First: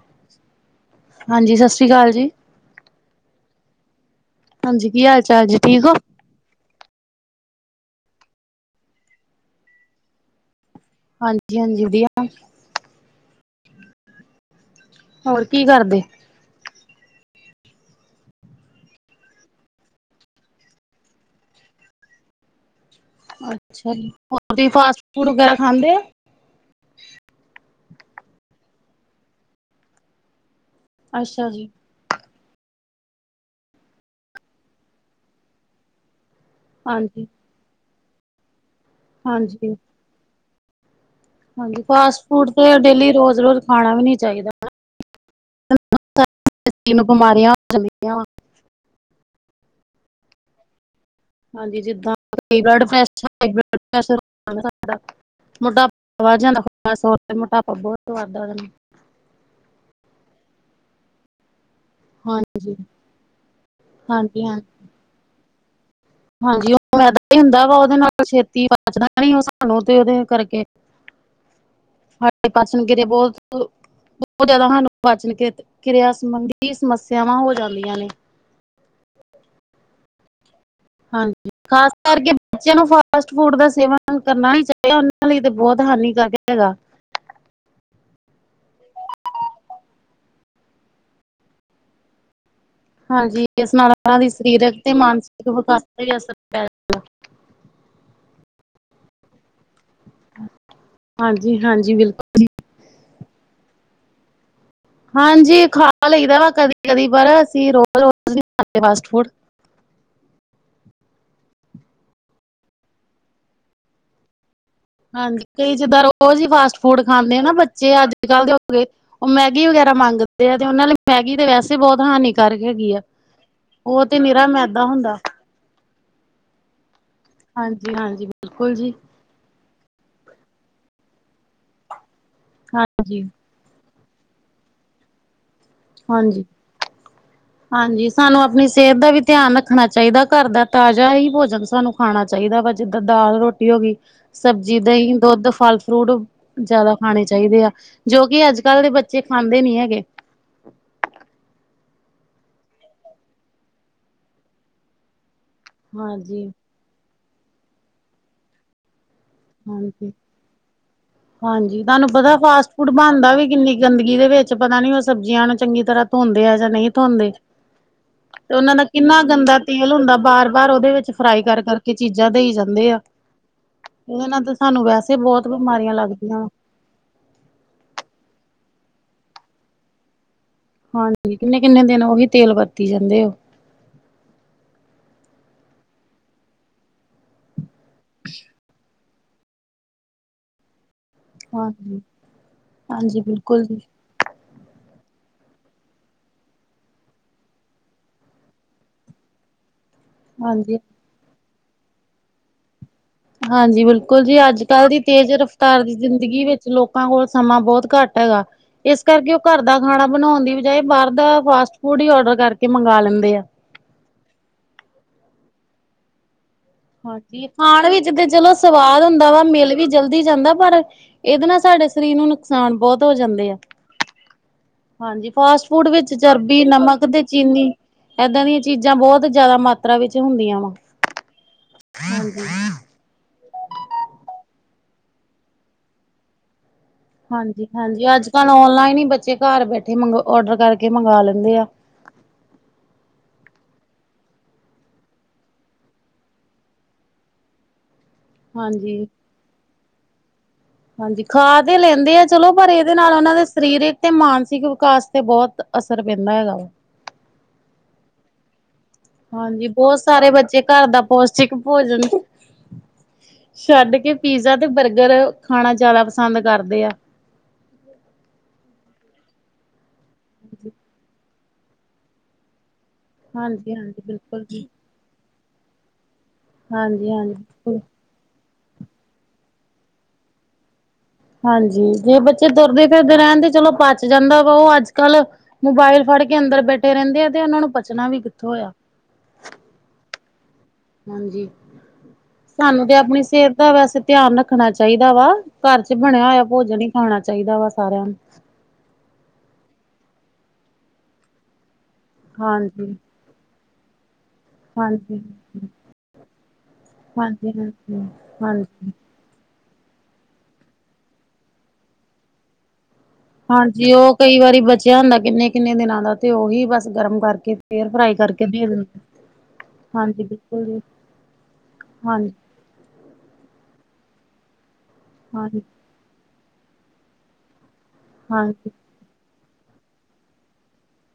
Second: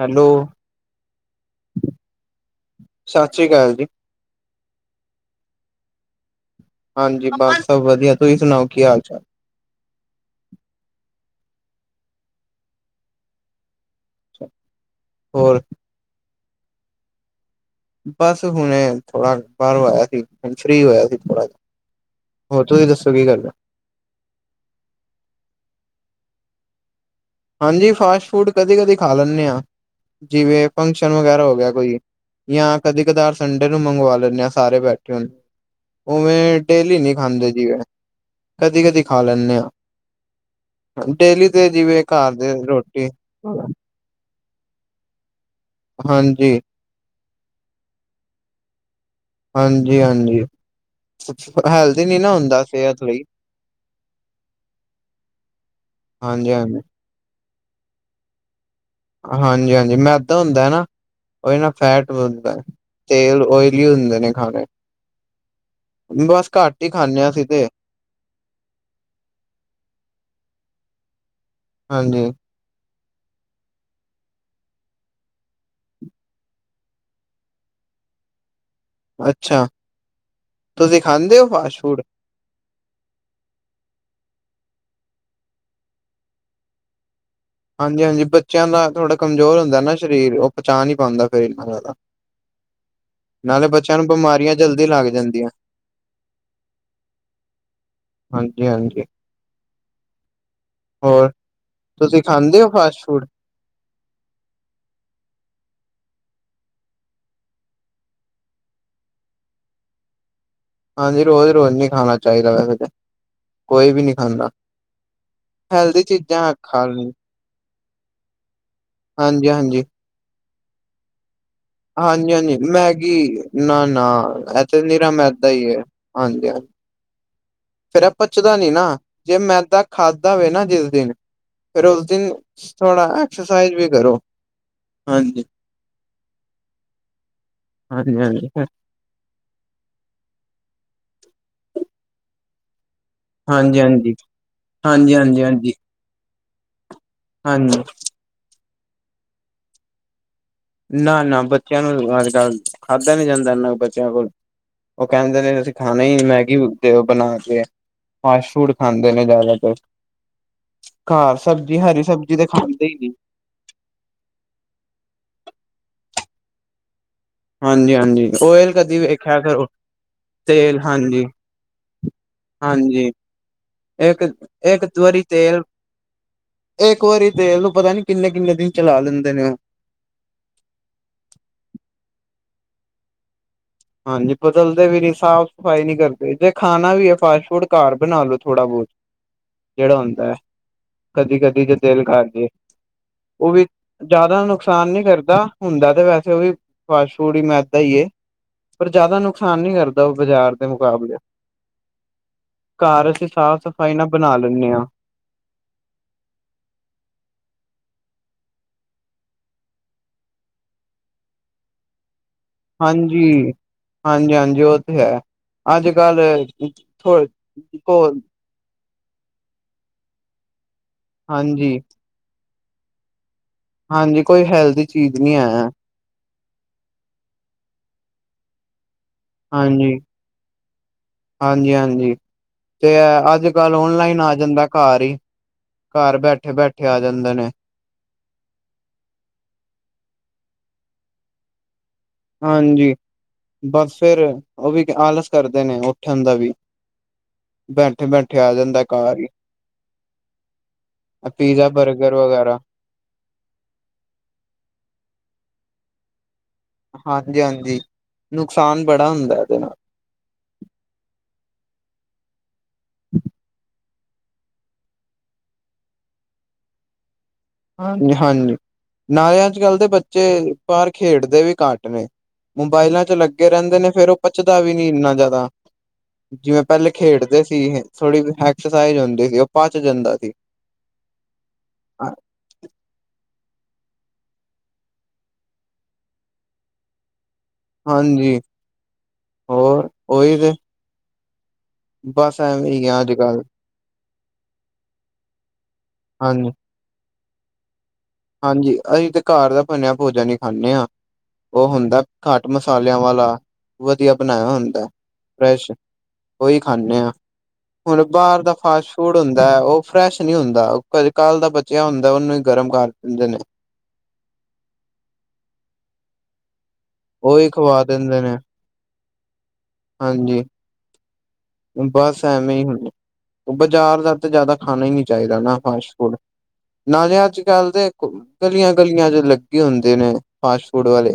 Hello, ਹਾਂਜੀ ਸਤਿ ਸ੍ਰੀ ਅਕਾਲ ਜੀ ਸਤਿ ਸ਼੍ਰੀ ਅਕਾਲ ਜੀ। ਹਾਂਜੀ, ਕੀ ਹਾਲ ਚਾਲ ਜੇ? ਠੀਕ ੳ। ਹਾਂਜੀ ਬਸ ਸਭ ਵਧੀਆ, ਤੁਸੀ ਸੁਨਾਓ, ਕੀ ਹਾਲ ਚਾਲ? ਹਾਂਜੀ, ਹਾਂਜੀ ਵਧੀਆ। [inaudible] ਹੋਰ ਕੀ ਕਰਦੇ? ਬਸ ਹੁਨੇ ਥੋੜਾ ਬਾਰੋਂ ਆਏਆ ਸੀ। ਹੁਨ ਫ੍ਰੀ ਹੋਏਆ ਸੀ ਥੋੜਾ ਜਾ ਹੋਰ, ਤੁਸੀ ਦੱਸੋ ਕੀ ਕਰਦੇ? ਚਲੋ, ਹੋਰ ਜੀ ਫਾਸਟ ਫੂਡ ਵਗੈਰਾ ਖਾਂਦੇ ੳ? ਹਾਂਜੀ, ਫਾਸਟ ਫੂਡ ਕਦੀ-ਕਦੀ ਖਾ ਲੈਂਨੇ ਆ, ਜਿਵੇਂ ਫੰਕਸ਼ਨ ਵਗੈਰਾ ਅੱਛਾ ਹੋ ਜੀ ਗਿਆ ਕੋਈ। ਯਾ ਕਦੀ ਕਦਾਰ ਸੰਡੇ ਨੂੰ ਮੰਗਵਾ ਲੈਂਨੇ ਆ, ਸਾਰੇ ਬੈਠੇ ਹੂੰਨੇ, ਉਵੇਂ ਡੇਲੀ ਨਈ ਹਾਂਜੀ ਖਾਂਦੇ ਜਿਵੇਂ, ਕਦੀ-ਕਦੀ ਖਾ ਲੈਂਨੇ ਆ। ਹਾਂਜੀ ਡੇਲੀ ਤੇ ਹਾਂਜੀ ਜਿਵੇਂ ਫਾਸਟ ਘਰ ਫੂਡ ਦੇ ਤੇ ਰੋਟੀ ਡੇਲੀ ਰੋਜ-ਰੋਜ ਖਾਨਾ ਵੀ ਨੀ ਚਾਈਦਾ। ਹਾਂਜੀ। ਕਿੰਨੀ ਬੀਮਾਰੀਆਂ ਫੈਲੀ ਦੀਆਂ ਵਾ। ਹਾਂਜੀ-ਹਾਂਜੀ। [unintelligible] ਮੋਟਾਪਾ ਸਿਹਤ ਲਈ ਵਧ ਹਾਂਜੀ ਜਾਂਦਾ, ਹਾਂਜੀ ਹੋਰ ਬਸ ਹੋਰ ਨੀ, ਮੋਟਾਪਾ ਬੋਤ ਵਧ ਆ ਜਾਂਦਾ। ਹਾਂਜੀ, ਹਾਂਜੀ ਮੈਦਾ ਹੁੰਦਾ ਏ ਨਾ। ੳਈ ਨਾ ਫੈਟ ਵਧਦਾ। ਹਾਂਜੀ ਤੇਲ ਓਇਲੀ ਹੁੰਦੇ ਨੇ ਹਾਂਜੀ ਹਾਂ ਖਾਨੇ। ਹਾਂਜੀ, ਉਹ ਖਾਂਦੇ ਹਾਂ ਮੈਦਾ ਹੀ ਅਸੀਂ ਤੇ ਹੁੰਦਾ ਵਾ, ੳਦੇ ਨਾਲ ਛੇਤੀ ਪਚਦਾ ਨੀ, ੳ ਸਾਨੂੰ ਤੇ ੳਦੇ ਕਰਕੇ ਹਾਂਜੀ। ਸਾਡੇ ਪਾਚਨ ਕਿਰਤਾਂ ਬੋਤ ਬਹੁਤ ਜਾਦਾ ਸਾਨੂੰ ਪਾਚਨ ਕਿ ਕਿਰਆ ਸੰਬੰਧੀ ਸਮੱਸਆਵਾਂ ਹੋ ਜਾਂਦੀਆਂ ਨੇ। ਅੱਛਾ, ਤੁਸੀ ਖਾਂਦੇ ੳ ਫਾਸਟ ਫੂਡ? ਬੱਚੇਆਂ ਨੂੰ ਫਾਸਟ ਫੂਡ ਦਾ ਸੇਵਨ ਕਰਨਾ ਨਈ ਚਾਈਦਾ, ੳਨਾਂ ਲਈ ਤੇ ਬੋਤ ਹਾਨੀਕਾਰਕ ਹੈਗਾ। ਹਾਂਜੀ, ਹਾਂਜੀ ਬੱਚੇਆਂ ਦਾ ਥੋੜਾ ਕਮਜੋਰ ਹੁੰਦਾ ਨਾ ਸਰੀਰ, ੳਹ ਪਚਾ ਨੀ ਪਾਂਦਾ ਫੇਰ ਏਨਾ ਜਾਦਾ। [inaudible] ਹਾਂਜੀ, ਇਸ ਨਾਲ ੳਨਾ ਦੀ ਸਰੀਰਕ ਤੇ ਮਾਨਸਿਕ ਜਾਂਦੀਆਂ ਵਿਕਾਸ ਤੇ ਅਸਰ ਪੇ ਜਾਂਦਾ। ਹਾਂਜੀ ਹਾਂਜੀ। ਹੋਰ ਹਾਂਜੀ-ਹਾਂਜੀ, ਬਿਲਕੁਲ। ਤੁਸੀਂ ਖਾਂਦੇ ਹੋ ਫਾਸਟ ਫੂਡ? ਹਾਂਜੀ ਖਾ ਲਈਦਾ ਵਾ ਕਦੀ- ਕਦੀ ਪਰ ਅਸੀਂ ਰੋ ਰੋਜ਼ ਨੀ ਖਾਂ ਫਾਸਟ ਫੂਡ। ਹਾਂਜੀ ਰੋਜ਼- ਰੋਜ਼ ਨੀ ਖਾਣਾ ਚਾਹੀਦਾ ਵੈਸੇ ਤੇ, ਕੋਈ ਵੀ ਨੀ ਖਾਂਦਾ। ਹਾਂਜੀ ਕਈ ਹੈਲਦੀ ਜਿੱਦਾਂ ਰੋਜ਼ ਈ ਚੀਜ਼ਾਂ ਫਾਸਟ ਖਾ ਫੂਡ ਲੈਣੀ। ਖਾਂਦੇ ਨਾ ਬੱਚੇ ਆ- ਅੱਜ ਕੱਲ ਦੇ ਹੋ ਗਏ ਉਹ ਹਾਂਜੀ ਮੈਗੀ ਹਾਂਜੀ ਵਗੈਰਾ ਮੰਗਦੇ ਆ ਤੇ ਉਹਨਾਂ ਨੇ ਮੈਗੀ ਤੇ ਵੈਸੇ ਬਹੁਤ ਹਾਂਜੀ- ਹਾਂਜੀ ਹਾਨੀਕਾਰਕ ਹੈਗੀ ਆ ਮੈਗੀ ਨਾ- ਉਹ ਨਾ ਤੇ ਨਿਰਾ ਏ ਤੇ ਮੈਦਾ ਨੀਰਾ ਹੁੰਦਾ ਮੈਦਾ ਈ ਐ ਹਾਂਜੀ ਹਾ। ਹਾਂਜੀ ਫੇਰ ਐ ਹਾਂਜੀ ਪੱਚਦਾ ਨੀ ਬਿਲਕੁਲ ਨਾ। ਜੀ ਜੇ ਮੈਦਾ ਖਾਧਾ ਹੋਵੇ ਨਾ ਜਿਸ ਦਿਨ, ਫੇਰ ਉਸ ਦਿਨ ਥੋੜਾ ਹਾਂਜੀ ਐਕ ਸਾਈਜ਼ ਵੀ ਕਰੋ। ਹਾਂਜੀ। ਹਾਂਜੀ- ਹਾਂਜੀ ਸਾਨੂੰ ਆਪਣੀ ਸਿਹਤ ਦਾ ਵੀ। ਧਿਆਨ ਰੱਖਣਾ ਚਾਹੀਦਾ ਘਰ ਦਾ ਤਾਜ਼ਾ ਹੀ ਭੋਜਨ ਸਾਨੂੰ ਖਾਣਾ ਚਾਹੀਦਾ ਵਾ ਜਿੱਦਾਂ ਦਾਲ ਰੋਟੀ ਹੋ ਹਾਂਜੀ ਹਾਂਜੀ ਗਈ। ਹਾਂਜੀ ਸਬਜ਼ੀ, ਦਹੀਂ, ਹਾਂਜੀ ਦੁੱਧ, ਹਾਂਜੀ ਫਲ ਫਰੂਟ ਜਾ਼ਦਾ ਖਾਣੇ ਚਾਹੀਦੇ ਆ ਹਾਂਜੀ ਜੋ ਕਿ ਅੱਜ ਕੱਲ ਦੇ ਬੱਚੇ ਖਾਂਦੇ ਨੀ ਹੈਗੇ। ਅੱ ਨਾ- ਨਾ ਬੱਚਿਆਂ ਨੂੰ ਅੱਜ ਕੱਲ ਖਾਧਾ ਨੀ ਜਾਂਦਾ ਇੰਨਾ ਕੁ ਬੱਚਿਆਂ ਕੋਲ ਉਹ ਕਹਿੰਦੇ ਨੇ ਅਸੀਂ ਖਾਣਾ ਹੀ ਹਾਂਜੀ ਮੈਗੀ ਉਹ ਕ ਬਣਾ ਕੇ ਏ ਫਾਸਟ ਫੂਡ ਖਾਂਦੇ ਨੇ ਜਾ਼ਦਾ। ਹਾਂਜੀ, ਸਬਜ਼ੀ ਹਾਂਜੀ ਹਰੀ ਤੁਹਾਨੂੰ ਸਬਜ਼ੀ ਪਤਾ ਤੇ ਫਾਸਟ ਖਾਂਦੇ ਫੂਡ ਹੀ ਨੀ ਬਣਦਾ ਵੀ ਕਿੰਨੀ ਗੰਦਗੀ ਦੇ ਵਿੱਚ ਪਤਾ ਨੀ ਉਹ ਸਬਜ਼ੀਆਂ ਨੂੰ ਚੰਗੀ ਤਰਾਂ ਧੋਂਦੇ ਹੈ ਜਾਂ ਨਹੀਂ ਧੋਂਦੇ। ਹਾਂਜੀ ਹਾਂਜੀ ਤੇ ਓਇਲ ਉਹਨਾਂ ਦਾ ਕਦੀ ਕਿੰਨਾ ਵੇਖਿਆ ਗੰਦਾ ਕਰੋ ਤੇਲ ਹੁੰਦਾ ਬਾਰ- ਬਾਰ ਤੇਲ ਉਹਦੇ ਵਿੱਚ ਹਾਂਜੀ ਫਰਾਈ ਕਰ- ਕਰ- ਕੇ ਚੀਜ਼ਾਂ ਦੇਈ ਜਾਂਦੇ ਆ। ਹਾਂਜੀ ਇੱਕ, ਉਹਦੇ ਨਾਲ ਤਾਂ ਸਾਨੂੰ ਇੱਕ ਵੈਸੇ ਦਵਾਰੀ ਬਹੁਤ ਤੇਲ ਬਿਮਾਰੀਆਂ ਲੱਗਦੀਆਂ ਵਾ। ਇੱਕ ਵਾਰੀ ਤੇਲ ਨੂੰ ਪਤਾ ਨੀ ਕਿੰਨੇ- ਕਿੰਨੇ ਦਿਨ ਚਲਾ ਲੈਂਦੇ ਨੇ ਉਹ। ਹਾਂਜੀ ਕਿੰਨੇ- ਕਿੰਨੇ ਦਿਨ ਉਹੀ ਤੇਲ ਵਰਤੀ ਜਾਂਦੇ ਆ। ਹਾਂਜੀ ਬਦਲਦੇ ਵੀ ਨੀ ਸਾਫ਼ ਸਫ਼ਾਈ ਨੀ ਕਰਦੇ ਜੇ ਖਾਣਾ ਵੀ ਐ ਫਾਸਟ ਫੂਡ ਘਾਰ ਬਣਾ ਲੋ ਥੋੜਾ ਬਹੁਤ, ਜਿਹੜਾ ਹੁੰਦਾ ਐ। ਕਦੀ- ਕਦੀ ਜੇ ਹਾਂਜੀ। ਦਿਲ ਕਰ ਜੇ, ਹਾਂਜੀ ਉਹ ਬਿਲਕੁਲ ਵੀ ਜੀ ਜਾਦਾ ਨੁਕਸਾਨ ਨੀ ਕਰਦਾ ਹੁੰਦਾ ਤੇ ਵੈਸੇ ਉਹ ਵੀ ਫਾਸਟ ਫੂਡ ਈ ਮੈਦਾ ਈ ਏ ਪਰ ਜਾਦਾ ਨੁਕਸਾਨ ਨੀ ਕਰਦਾ ਉਹ ਬਾਜ਼ਾਰ ਦੇ ਹਾਂਜੀ। ਮੁਕਾਬਲੇ, ਕਾਰ ਹਾਂਜੀ ਬਿਲਕੁਲ ਜੀ ਅੱਜ ਕੱਲ ਦੀ ਤੇਜ਼ ਰਫਤਾਰ ਦੀ ਜ਼ਿੰਦਗੀ ਵਿੱਚ ਲੋਕਾਂ ਕੋਲ ਸਮਾਂ ਬੋਤ ਘੱਟ ਹੈਗਾ। ਇਸ ਕਰਕੇ ਉ ਘਰ ਦਾ ਖਾਣਾ ਬਣਾਉਣ ਦੀ ਬਜਾਏ ਬਾਹਰ ਦਾ ਫਾਸਟ ਫੂਡ ਈ ਔਡਰ ਕਰ। ਹਾਂਜੀ, ਹਾਂਜੀ- ਹਾਂਜੀ ਉ ਤੇ ਹੈ ਅੱਜ ਕੱਲ ਥੋ ਹਾਂਜੀ ਖਾਣ ਕੋ ਵਿੱਚ ਤੇ ਚਲੋ ਸਵਾਦ ਹੁੰਦਾ ਵਾ ਮਿਲ ਵੀ ਜਲਦੀ ਜਾਂਦਾ ਪਰ ਇਹਦੇ ਨਾਲ ਹਾਂਜੀ ਸਾਡੇ ਸਰੀਰ ਨੂੰ ਨੁਕਸਾਨ ਬੋਤ ਹੋ ਜਾਂਦੇ ਐ। ਹਾਂਜੀ ਕੋਈ ਹੈਲਦੀ- ਚੀਜ਼ ਹਾਂਜੀ ਨਹੀਂ ਹੈ ਫਾਸਟ ਫੂਡ ਵਿੱਚ ਚਰਬੀ, ਨਮਕ ਤੇ ਚੀਨੀ ਏਦਾਂ ਦੀਆਂ ਚੀਜ਼ਾਂ ਬੋਤ ਜਾਦਾ ਹਾਂਜੀ ਮਾਤਰਾ ਵਿੱਚ ਹੁੰਦੀਆਂ ਵਾ, ਹਾਂਜੀ। ਤੇ ਏ ਆ ਅੱਜ ਕੱਲ ਔਨਲਾਈਨ ਆ ਜਾਂਦਾ ਘਾਰ ਈ, ਘਰ ਬੈਠੇ- ਬੈਠੇ। ਆ ਜਾਂਦੇ ਨੇ ਹਾਂਜੀ- ਹਾਂਜੀ ਅੱਜ ਕੱਲ ਔਨਲਾਈਨ ਈ ਬੱਚੇ ਘਰ ਬੈਠੇ ਮੰਗ ਔਡਰ ਕਰਕੇ ਮੰਗਵਾ ਲੈਂਦੇ ਆ। ਹਾਂਜੀ ਬਸ ਫੇਰ ਉਹ ਵੀ ਆਲਸ ਕਰਦੇ ਨੇ ਉੱਠਣ ਦਾ ਵੀ। ਬੈਠੇ- ਬੈਠੇ ਆ ਜਾਂਦਾ ਏ ਹਾਂਜੀ ਘਾਰ ਈ। ਹਾਂਜੀ ਖਾ ਤੇ ਬਰਗਰ ਲੈਂਦੇ ਆ ਚਲੋ ਵਗੈਰਾ ਪਰ ਇਹ ਇਹਦੇ ਨਾਲ ਉਹਨਾਂ ਦੇ ਸਰੀਰਿਕ ਤੇ ਮਾਨਸਿਕ ਵਿਕਾਸ ਤੇ ਬਹੋਤ ਅਸਰ ਪੈਂਦਾ ਹੈਗਾ ਵਾ। ਹਾਂਜੀ ਹਾਂਜੀ। ਨੁਕਸਾਨ ਬੜਾ ਹੁੰਦ ਹਾਂਜੀ। ਬੋਤ ਸਾਰੇ ਬੱਚੇ ਘਰ ਦਾ ਪੋਸ਼ਟਿਕ ਭੋਜਨ ਛੱਡ ਕੇ ਪੀਜ਼ਾ ਤੇ ਬਰਗਰ ਖਾਣਾ ਜਾਦਾ ਪਸੰਦ ਕਰਦੇ ਆ। ਹਾਂਜੀ। ਨਾਲੇ ਅੱਜ-ਕੱਲ ਦੇ ਬੱਚੇ ਬਾਰ ਖੇਡਦੇ ਵੀ ਘੱਟ ਨੇ। ਮੋਬਾਇਲਾਂ ਚ ਲੱਗੇ ਹਾਂਜੀ ਰੈਂਦੇ ਨੇ ਹਾਂਜੀ ਫੇਰ ਓ ਬਿਲਕੁਲ ਪੱਚਦਾ ਜੀ। ਵੀ ਨੀ ਇੰਨਾ ਜਾਦਾ। ਜਿਵੇਂ ਪੈਲੇ ਹਾਂਜੀ ਹਾਂਜੀ ਖੇਡਦੇ ਬਿਲਕੁਲ। ਸੀ। ਥੋੜੀ ਐਕਸਰਸਾਈਜ਼ ਹੁੰਦੀ ਸੀ, ਓ ਪਚ ਜਾਂਦਾ ਸੀ। ਹਾਂਜੀ। ਜੇ ਬੱਚੇ ਤੁਰਦੇ ਫਿਰਦੇ ਰੈਣ ਤੇ ਚਲੋ ਪਚ ਜਾਂਦਾ ਵਾ। ਓ ਅੱਜ-ਕੱਲ ਮੋਬਾਇਲ ਫੜ ਕੇ ਅੰਦਰ ਬੈਠੇ ਰੈਂਦੇ ਆ ਤੇ ਓਨਾਂ ਨੂੰ ਪਚਣਾ ਵੀ ਹਾਂਜੀ। ਕਿੱਥੋਂ ਆ। ਹੋਰ ਔਈ ਤੇ। ਹਾਂਜੀ। ਬਸ ਐਵੇਂ ਸਾਨੂੰ ਹੀ ਤੇ ਆ ਅੱਜ ਅਪਣੀ ਕੱਲ ਸੇਤ ਦਾ ਵੈਸੇ ਧੇਆਨ ਰੱਖਣਾ ਚਾਈਦਾ ਵਾ। ਘਰ ਚ ਬਣੇਆ ਹੋਏਆ ਹਾਂਜੀ। ਭੋਜਨ ਈ ਖਾਣਾ ਚਾਈਦਾ ਵਾ ਸਾਰੇਆਂ ਨੂੰ। ਹਾਂਜੀ। ਅਹੀ ਤੇ ਘਰ ਦਾ ਬਨੇਆ ਭੋਜਨ ਈ ਖਾਂਨੇ ਆਂ। ਓ ਹੁੰਦਾ ਘੱਟ ਹਾਂਜੀ। ਮਸਾਲੇਆਂ ਵਾਲਾ ਵਧੀਆ ਬਨਾਯਾ ਹੋਂ ਦਾ ਐ ਹਾਂਜੀ, ਫ੍ਰੇਸ਼ ਓਈ ਖਾਂਨੇ ਆਂ। ਹਾਂਜੀ, ਹੁਨ ਹਾਂਜੀ, ਬਾਰ ਦਾ ਹਾਂਜੀ। ਫਾਸਟ ਫੂਡ ਹੁੰਦਾ ਐ। ਓ ਫਰੈਸ਼ ਨੀ ਹੁੰਦਾ ਓ ਕ ਕੱਲ ਦਾ ਬਚੇਆ ਹੁੰਦਾ ਓਨੂੰ ਈ ਗਰਮ ਕਰ ਦੇਂਦੇ ਨੇ। ਹਾਂਜੀ। ਓ ਕਈ ਵਾਰੀ ਬਚੇਆ ਹੁੰਦਾ ਕਿੰਨੇ ਕਿੰਨੇ ਦਿਨਾਂ ਦਾ ਤੇ ਓਹੀ ਬਸ ਗਰਮ ਉਹੀ ਕਰਕੇ ਖਵਾ ਫੇਰ ਫਰਾਈ ਦਿੰਦੇ ਨੇ ਕਰਕੇ ਦੇ ਦੇਂ। ਹਾਂਜੀ ਬਿਲਕੁਲ ਜੀ। ਬਸ ਹਾਂਜੀ ਐਵੇਂ ਈ ਹੁੰ। ਬਜਾਰ ਦਾ ਤੇ ਜਾਦਾ ਖਾਨਾ ਈ ਨੀ ਚਾਈਦਾ ਨਾ ਹਾਂਜੀ ਫਾਸ ਫੂਡ। ਨਾਲੇ ਅੱਜ-ਕੱਲ ਤੇ ਹਾਂਜੀ ਗਲੀਆਂ ਗਲੀਆਂ ਚ ਲਗ ਗੇ ਹੁੰਦੇ ਨੇ ਫਾਸਟ ਫੂਡ ਵਾਲੇ।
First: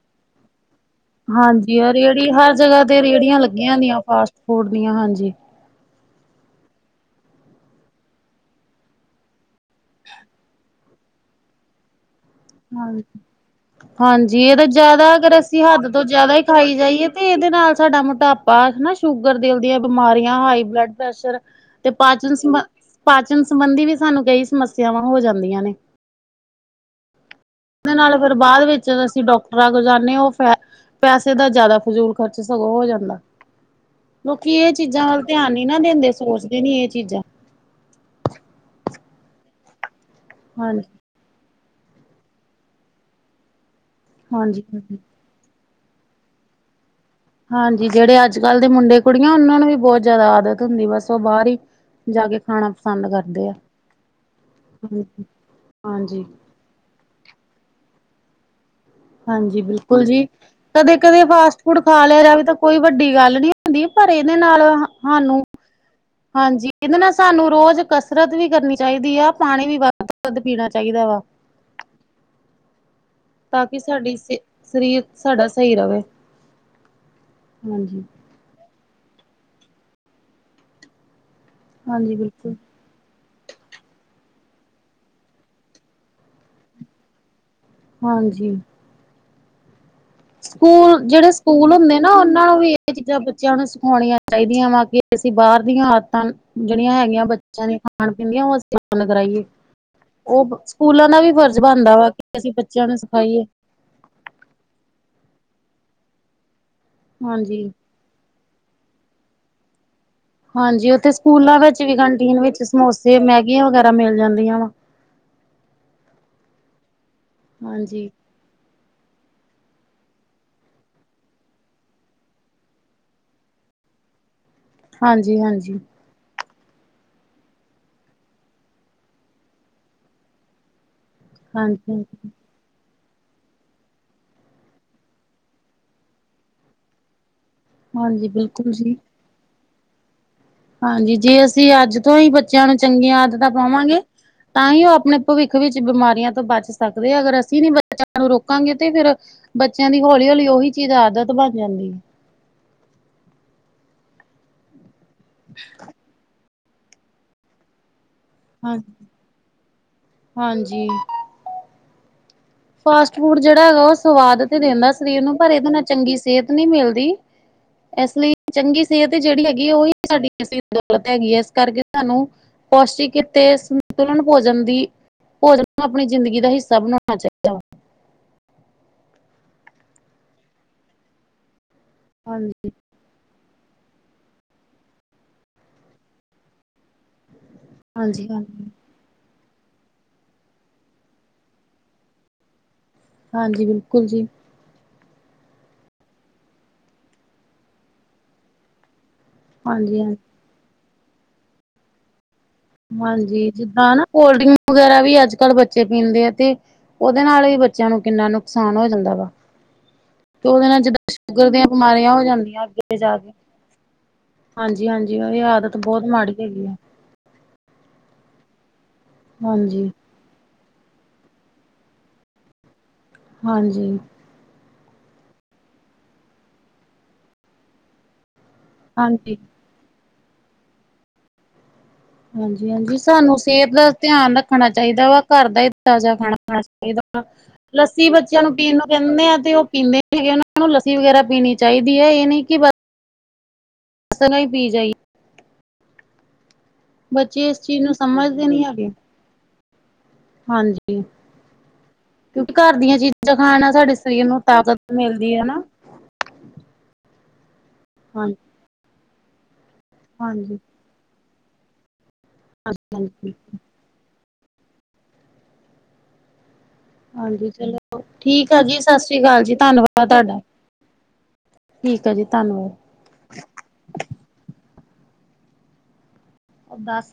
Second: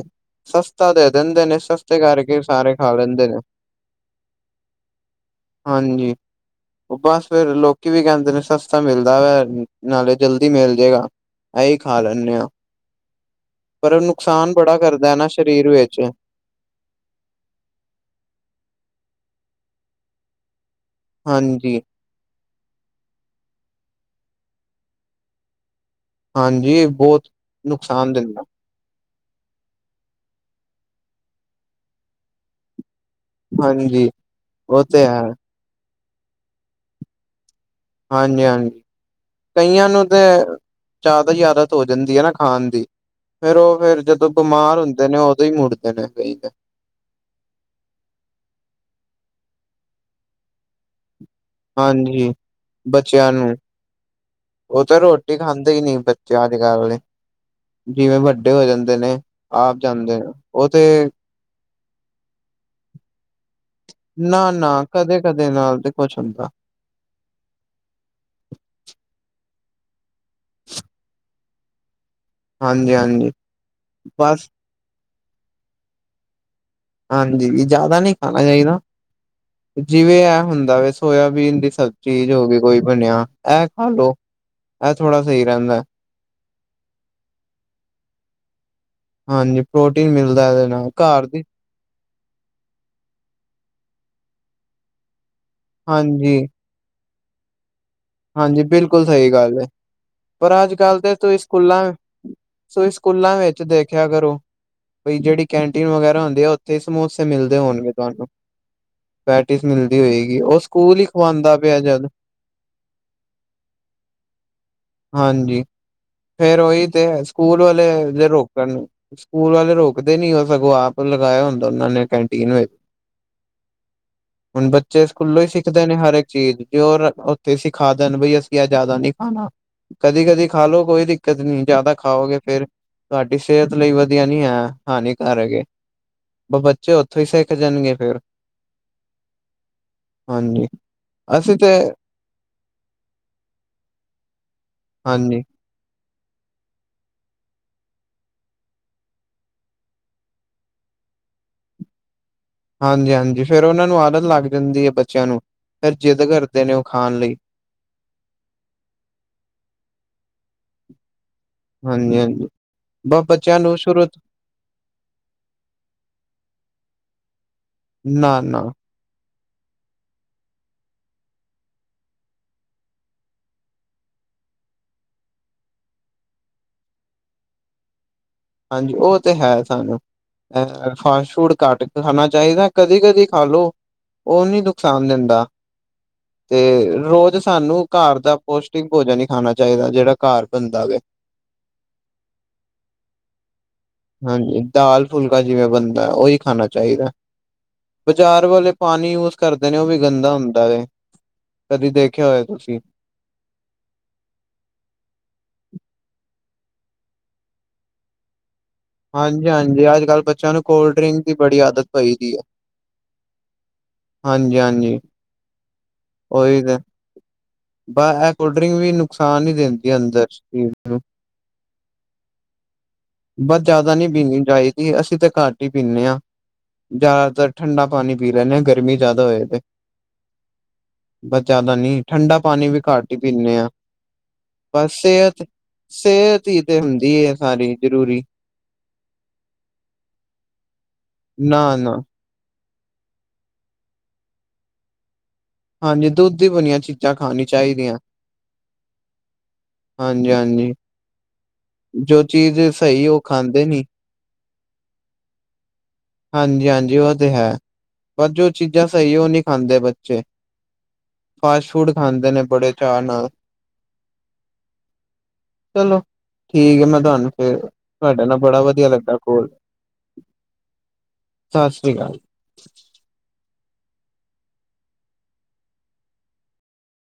ਸਸਤਾ ਦੇ ਦੇਂਦੇ ਨੇ। ਸਸਤੇ ਕਰਕੇ ਸਾਰੇ ਖਾ ਲੈਂਦੇ ਨੇ। ਦੀਆਂ ਦਾ ਫਾਸਟ ਫੂਡ ਦੀਆਂ ਹਾਂਜੀ। ਹਾਂਜੀ। ਓ ਬਸ ਫੇਰ ਲੋਕੀ ਵੀ ਕੈਂਦੇ ਨੇ ਸਸਤਾ ਮਿਲਦਾ ਪੈ ਨਾਲੇ ਜਲਦੀ ਮਿਲ ਜੇਗਾ ਐਈ ਖਾ ਲੈਂਨੇ ਆਂ। ਹਾਂ ਹਾਂਜੀ। ਏ ਤੇ ਬੜਾ ਜਾਦਾ ਕਰਦਾ ਨਾ ਅਗਰ ਅਸੀ ਸਰੀਰ ਹੱਦ ਵਿੱਚ ਤੋਂ ਜਾਦਾ ਈ ਖਾਈ ਜਾਈਏ ਤੇ ਏਦੇ ਨਾਲ ਸਾਡਾ ਮੋਟਾਪਾ ਹਨਾ ਸ਼ੂਗਰ, ਦਿਲ ਦੀਆਂ ਬਿਮਾਰੀਆਂ, ਹਾਈ ਬਲੱਡ ਹਾਂਜੀ ਤੇ ਪਾਚਨ ਸਬੰ ਪਾਚਨ ਸੰਬੰਧੀ ਵੀ ਸਾਨੂੰ ਕਈ ਸਮੱਸੇਆਵਾਂ ਹੋ ਜਾਂਦੀਆਂ ਨੇ। ਹਾਂਜੀ। ਬੋਤ ਓਦੇ ਨਾਲ ਫੇਰ ਬਾਦ ਵਿੱਚ ਜਦ ਅਸੀ ਡਾਕਟਰਾਂ ਕੋ ਜਾਂਨੇ ਓ ਫੈ ਪੈਸੇ ਦਾ ਜਾਦਾ ਫਜੂਲ ਖਰਚ ਸਗੋਂ ਹੋ ਜਾਂਦਾ। ਹਾਂਜੀ ਲੋਕੀ ਏ ਉਹ ਤੇ ਚੀਜਾਂ ਵੱਲ ਹੈ ਧਿਆਨ ਨੀ ਨਾ ਦੇਂਦੇ ਸੋਚਦੇ ਨੀ ਏ ਚੀਜਾਂ। ਹਾਂਜੀ ਹਾਂਜੀ। ਕਈਆਂ ਨੂੰ ਤੇ ਹਾਂਜੀ ਜਾਦਾ ਈ ਆਦਤ ਹੋ ਜਾਂਦੀ ਐ ਨਾ ਖਾਨ ਦੀ। ਫੇਰ ਓ ਫੇਰ ਜਦੋਂ ਹਾਂਜੀ ਬਮਾਰ ਹਾਂਜੀ ਹੁੰਦੇ ਨੇ ਓਦੋਂ ਈ ਮੁੜਦੇ। ਨਾ ਗਈਦਾ। ਹਾਂਜੀ। ਜੇੜੇ ਅੱਜ-ਕੱਲ ਦੇ ਮੁੰਡੇ ਕੁੜੀਆਂ ਓਨਾਂ ਨੂੰ ਵੀ ਬੋਤ ਜਾਦਾ ਆਦਤ ਹੁੰਦੀ। ਬਸ ਓ ਬਾਰ ਈ ਹਾਂਜੀ, ਬੱਚੇਆਂ ਨੂੰ। ਓ ਤਾਂ ਹਾਂਜੀ ਰੋਟੀ ਖਾਂਦੇ ਹਨ ਨੀ ਹਾਂਜੀ ਬੱਚੇ ਅ ਜਿਵੇਂ ਵੱਡੇ ਹੋ ਜਾਂਦੇ ਨੇ। ਹਾਂਜੀ ਆਪ ਜਾਂਦੇ ਨੇ ਓ ਤੇ ਹੁਣ ਖਾ ਲੇਆ ਤਾ ਵੀ ਤਾਂ ਕੋਈ ਵੱਡੀ ਗੱਲ ਨੀ। ਹੁੰਦੀ। ਪਰ ਏਦੇ ਨਾ ਨਾਲ ਨਾ ਕਦੇ ਸਾਨੂੰ ਕਦੇ ਨਾਲ ਤੇ ਕੁਛ ਹੁੰਦਾ ਹਾਂਜੀ। ਕੇਂਦੇ ਨਾ ਸਾਨੂੰ ਰੋਜ ਕਸਰਤ ਵੀ ਕਰਨੀ ਚਾਈਦੀ ਆ। ਪਾਣੀ ਵੀ ਵੱਧ ਵੱਧ ਪੀਣਾ ਚਾਈਦਾ ਵਾ। ਹਾਂਜੀ ਹਾਂਜੀ। ਤਾਂ ਕਿ ਸਾਡੀ ਸ ਬਸ ਸਰੀਰ ਸਾਡਾ ਸਈ ਰਵੇ। ਹਾਂਜੀ। ਜਾਦਾ ਨੀ ਖਾਨਾ ਚਾਈਦਾ। ਜਿਵੇਂ ਐ ਹੁੰਦਾ ਵੇ ਸੋਏਆਬੀਨ ਦੀ ਹਾਂਜੀ ਸਬਜੀ ਜੋ ਬਿਲਕੁਲ। ਹੋਗੀ ਕੋਈ ਬਨੇਆ। ਐ ਖਾ ਲੋੋ, ਐ ਥੋੜਾ ਸਈ ਰੈਂਦਾ ਐ। ਹਾਂਜੀ। ਹਾਂਜੀ ਪ੍ਰੋਟੀਨ ਮਿਲਦਾ ਇਹਦੇ ਨਾਲ ਸਕੂਲ ਘਰ ਜਿਹੜੇ ਦੀ ਸਕੂਲ ਹੁੰਦੇ ਨਾ ਉਹਨਾਂ ਨੂੰ ਵੀ ਇਹ ਚੀਜ਼ਾਂ ਬੱਚਿਆਂ ਨੂੰ ਸਿਖਾਉਣੀਆਂ ਚਾਹੀਦੀਆਂ ਵਾ ਕਿ ਅਸੀਂ ਬਾਹਰ ਦੀਆਂ ਆਦਤਾਂ ਹਾਂਜੀ ਜਿਹੜੀਆਂ ਹੈਗੀਆਂ ਬੱਚਿਆਂ ਦੀਆਂ ਖਾਣ ਪੀਣ ਦੀਆਂ ਉਹ ਹਾਂਜੀ ਅਸੀਂ ਬਿਲਕੁਲ ਬੰਦ ਸਹੀ ਕਰਾਈਏ। ਗੱਲ ਹੈ ਉਹ ਬ ਪਰ ਅੱਜ ਕੱਲ ਸਕੂਲਾਂ ਤੇ ਦਾ ਵੀ ਤੁਸੀਂ ਫਰਜ਼ ਸਕੂਲਾਂ ਬਣਦਾ ਵਾ ਕਿ ਅਸੀਂ ਬੱਚਿਆਂ ਤੁਸੀਂ ਨੂੰ ਸਿਖਾਈਏ। ਪਈ ਜਿਹੜੀ ਕੈਂਟੀਨ ਵਗੈਰਾ ਹੁੰਦੀ ਆ ਉੱਥੇ ਸਮੋਸੇ ਮਿਲਦੇ ਹਾਂਜੀ। ਹੋਣਗੇ ਤੁਹਾਨੂੰ ਪੈਟੀਜ ਮਿਲਦੀ ਹੋਏਗੀ ਉਹ ਸਕੂਲ ਹੀ ਖਵਾਉਂਦਾ ਪਿਆ ਜਦ ਚੀਨ ਵਿੱਚ ਸਮੋਸੇ, ਮੈਗੀਆਂ ਵਗੈਰਾ ਮਿਲ ਜਾਂਦੀਆਂ ਵਾ ਹਾਂਜੀ, ਫੇਰ ਓਹੀ ਤੇ ਆ, ਸਕੂਲ ਵਾਲੇ ਹਾਂਜੀ। ਜ਼ੇ ਰੋਕਣ ਸਕੂਲ ਵਾਲੇ ਰੋਕਦੇ ਨੀ ਓ ਸਗੋਂ ਆਪ ਲਗਾਇਆ ਹੁੰਦਾ ਓਨਾਂ ਨੇ ਕੈਂਟੀਨ ਵਿੱਚ ਹੁਣ ਬੱਚੇ ਸਕੂਲੋਂ ਹੀ ਹਾਂਜੀ-ਹਾਂਜੀ। ਸਿੱਖਦੇ ਨੇ ਹਰ ਇੱਕ ਚੀਜ਼ ਜੋ ਉਥੇ ਸਿੱ ਖਾ ਦੇਣ ਬਈ ਅਸੀਂ ਐ ਜ਼ਿਆਦਾ ਨਈ ਖਾਣਾ, ਕਦੀ- ਕਦੀ ਖਾ ਲੋ ਕੋਈ ਕਤਨੀ ਹਾਂਜੀ, ਜਿਆਦਾ ਹਾਂਜੀ ਖਾਓਗੇ ਫੇਰ ਤੁਹਾਡੀ ਸਿਹਤ ਲਈ ਵਦੀਆਂ ਨਈ ਐ, ਹਾਨੀਕਾਰਕ ਐ, ਓਹ ਬ ਚੇ ਉਥੋਂ ਈ ਸਿੱਖ ਜਾਣਗੇ ਫੇਰ, ਹਾਂਜੀ ਬਿਲਕੁਲ ਜੀ। ਹਾਂਜੀ ਹਾਂਜੀ ਜੇ ਅਸੀਂ ਅਸੀ ਤੇ ਅੱਜ ਤੋਂ ਹੀ ਬੱਚਿਆਂ ਨੂੰ ਚੰਗੀਆਂ ਆਦਤਾਂ ਪਾਵਾਂਗੇ ਤਾਂ ਈ ਓ ਆਪਣੇ ਹਾਂਜੀ। ਭਵਿੱਖ ਵਿੱਚ ਬਿਮਾਰੀਆਂ ਤੋਂ ਬਚ ਸਕਦੇ ਅਗਰ ਅਸੀ ਨਈ ਬੱਚਿਆਂ ਨੂੰ ਰੋਕਾਂਗੇ ਤੇ ਫਿਰ ਬੱਚਿਆਂ ਦੀ ਹੌਲੀ- ਹੌਲੀ ਉਹੀ ਚੀਜ਼ ਆਦਤ ਬਣ ਜਾਂਦੀ ਹਾਂਜੀ-ਹਾਂਜੀ ਫੇਰ ਓਨਾਂ ਨੂੰ ਆਦਤ ਲੱਗ ਜਾਂਦੀ ਐ ਬੱਚਿਆਂ ਨੂੰ [inaudible] ਫਿਰ ਜਿੱਦ ਕਰਦੇ ਨੇ ਓ ਖਾਣ ਲਈ ਹਾਂ ਹਾਂਜੀ। ਹਾਂਜੀ- ਹਾਂਜੀ। ਫਾਸਟ ਫੂਡ ਜਿਹੜਾ ਹੈਗਾ ਓ ਸਵਾਦ ਤੇ ਦਿੰਦਾ ਸਰੀਰ ਨੂੰ ਪਰ ਇਹਦੇ ਨਾਲ ਚੰਗੀ ਸਿਹਤ ਨਈ ਮਿਲਦੀ। ਇਸ ਲਈ ਨਾ- ਨਾ ਚੰਗੀ ਸਿਹਤ ਜਿਹੜੀ ਹੈਗੀ ਉਹੀ ਸਾਡੀ ਅਸਲੀ ਦੌਲਤ ਹੈਗੀ ਐ ਇਸ ਕਰਕੇ ਸਾਨੂੰ ਪੌਸ਼ਟਿਕ ਤੇ ਸੰਤੁਲਨ ਭੋਜਨ ਦੀ, ਭੋਜਨ ਨੂੰ ਆਪਣੀ ਜ਼ਿੰਦਗੀ ਦਾ ਹਿੱਸਾ ਬਣਾਉਣਾ ਚਾਹੀਦਾ। ਦਾ ਹਾਂਜੀ ਓ ਤਾਂ ਹੈ ਸਾਨੂੰ, ਅ ਫਾਸਟ ਫੂਡ ਘੱਟ ਖਾਣਾ ਹਾਂਜੀ ਚਾਹੀਦਾ ਕਦੀ- ਕਦੀ ਹੈਲੋ, ਓਨੀ ਨੁਕਸਾਨ ਦਿੰਦਾ, ਤੇ ਰੋਜ਼ ਸਾਨੂੰ ਘਰ ਹਾਂਜੀ ਦਾ ਹਾਂਜੀ ਪੋਸ਼ਟਿਕ ਭੋਜਨ ਹੀ ਖਾਣਾ ਚਾਈਦ, ਜੇੜਾ ਘਰ ਬਣਦਾ ਵੇ ਹਾਂਜੀ ਬਿਲਕੁਲ ਜੀ। ਦਾਲ ਫੁਲਕਾ ਜਿਵੇਂ ਬਣਦਾ ਓਹੀ ਖਾਣਾ ਚਾਇਦਾ, ਬਾਜ਼ਾਰ ਵਾਲੇ ਪਾਣੀ ਉਸ ਕਰਦੇ ਨੇ ਓ ਵੀ ਹਾਂਜੀ ਹਾਂ ਗੰਦਾ ਹੁੰਦਾ ਏ, ਕਦੀ ਦੇਖਿਆ ਹੋਏ ਤੁਸੀ ਹਾਂਜੀ ਜਿਦਾ ਨਾ ਕੋਲਡ ਡਰਿੰਕ ਵਗੈਰਾ ਵੀ ਅੱਜ ਕੱਲ -ਬੱਚੇ ਪੀਂਦੇ ਆ ਤੇ ਓਦੇ ਨਾਲ ਵੀ ਬੱਚਿਆਂ ਨੂੰ ਕਿੰਨਾ ਨੁਕਸਾਨ ਹੋ ਹੂਦਾ ਵਾ, ਹਾਂਜੀ-ਹਾਂਜੀ, ਅੱਜ-ਕੱਲ੍ਹ ਤੇ ਬੱਚਿਆਂ ਨੂੰ ਓਦੇ ਨਾਲ ਕੋਲਡ ਜਿੱਦਾਂ ਡਰਿੰਕ ਦੀ ਸ਼ੂਗਰ ਬੜੀ ਦੀਆਂ ਆਦਤ ਬਮਾਰੀਆਂ ਪਈ ਹੋ ਦੀ ਹੈ। ਜਾਂਦੀਆਂ ਅੱਗੇ ਜਾ ਕੇ ਹਾਂਜੀ-ਹਾਂਜੀ ਇਹ ਆਦਤ ਬੋਤ ਮਾੜੀ ਉਹੀ ਹੈਗੀ ਐ। ਤੇ ਬ ਇਹ ਕੋਲਡ ਡਰਿੰਕ ਵੀ ਨੁਕਸਾਨ ਈ ਹਾਂਜੀ ਦਿੰਦੀ ਅੰਦਰ ਸ਼ਰੀਰ ਨੂੰ ਬਸ ਜ਼ਿਆਦਾ ਹਾਂਜੀ ਨਈ ਪੀਣੀ ਚਾਇ ਦੀ, ਅਸੀ ਤਾਂ ਘਟ ਈ ਪੀਂਨੇ ਆ, ਜ਼ਿਆਦਾਤਰ ਠੰਡਾ ਪਾਣੀ ਪੀ ਲੈਂਦੇ ਆ ਗਰ ਰਮੀ ਜ਼ਿਆਦਾ ਹਾਂਜੀ ਹੋਏ, ਤੇ ਬਸ ਜ਼ਿਆਦਾ ਨੀ ਠੰਡਾ ਪਾਣੀ ਵੀ ਹਾਂਜੀ-ਹਾਂਜੀ ਘੱਟ ਹੀ ਸਾਨੂੰ ਪੀਂਦੇ ਹਾਂ, ਸੇਹਤ ਦਾ ਧਿਆਨ ਰੱਖਣਾ ਬਸ ਚਾਇਦਾ ਵਾ ਸਿਹਤ ਘਰ ਦਾ ਈ ਤਾਜਾ ਸਿਹਤ ਹੀ ਖਾਣਾ ਤੇ ਹੁੰਦੀ [unintelligible] ਹੈ ਸਾਰੀ ਲੱਸੀ ਜ਼ਰੂਰੀ, ਬੱਚੇਆਂ ਨੂੰ ਪੀਣ ਨੂੰ ਕਹਿੰਦੇ ਆ ਤੇ ਓ ਪੀਂਦੇ ਹੈਗੇ ਓ ਨੂੰ ਲੱਸੀ ਵਗੈਰਾ ਪੀਣੀ ਨਾ-ਨਾ। ਚਾਇਦੀ ਐ ਇਹ ਨਈ ਕਿ ਰਸਣਾ ਈ ਪੀ ਜਾਈ ਹਾਂਜੀ ਦੁੱਧ ਈ ਬਣੀਆਂ ਚੀਜ਼ਾਂ ਖਾਣੀ ਬੱਚੇ ਇਸ ਚੀਜ਼ ਨੂੰ ਚਾਹੀਦੀਆਂ, ਸਮਝਦੇ ਨੀ ਹੈਗੇ ਹਾਂਜੀ-ਹਾਂਜੀ। ਹਾਂਜੀ, ਜੋ ਕਿਓਕਿ ਚੀਜ਼ ਘਰ ਦੀਆਂ ਸਹੀ ਉਹ ਚੀਜ਼ਾਂ ਖਾਂਦੇ ਖਾਣ ਨੀ, ਸਾਡੇ ਸਰੀਰ ਨੂੰ ਤਾਕਤ ਮਿਲਦੀ ਐ ਨਾ ਹਾਂਜੀ-ਹਾਂਜੀ ਓ ਤੇ ਹੈ, ਪਰ ਹਾਂਜੀ, ਜੋ ਚੀਜ਼ਾਂ ਸਹੀ ਐ ਓ ਨਈ ਖਾਂਦੇ ਬੱਚੇ ਹਾਂਜੀ, ਫਾਸਟ ਫੂਡ ਖਾਂਦੇ ਨੇ ਬੜੇ ਚਾਅ ਨਾਲ ਹਾਂਜੀ, ਚਲੋ ਠੀਕ ਐ ਮੈਂ ਤੁਹਾਨੂੰ ਹਾਂਜੀ ਫਿਰ ਚਲੋ ਤੁਹਾਡੇ ਨਾਲ ਠੀਕ ਆ ਬੜਾ ਜੀ ਵਧੀਆ ਲੱਗਾ ਸਸਿਰੀ ਕਾਲ ਕੋਲ ਜੀ ਧੰਨਵਾਦ ਧੰਨਵਾਦ ਤੁਹਾਡਾ, ਸਤਿ ਸ੍ਰੀ ਠੀਕ ਅਕਾਲ ਆ ਜੀ ਧੰਨਵਾਦ [inaudible]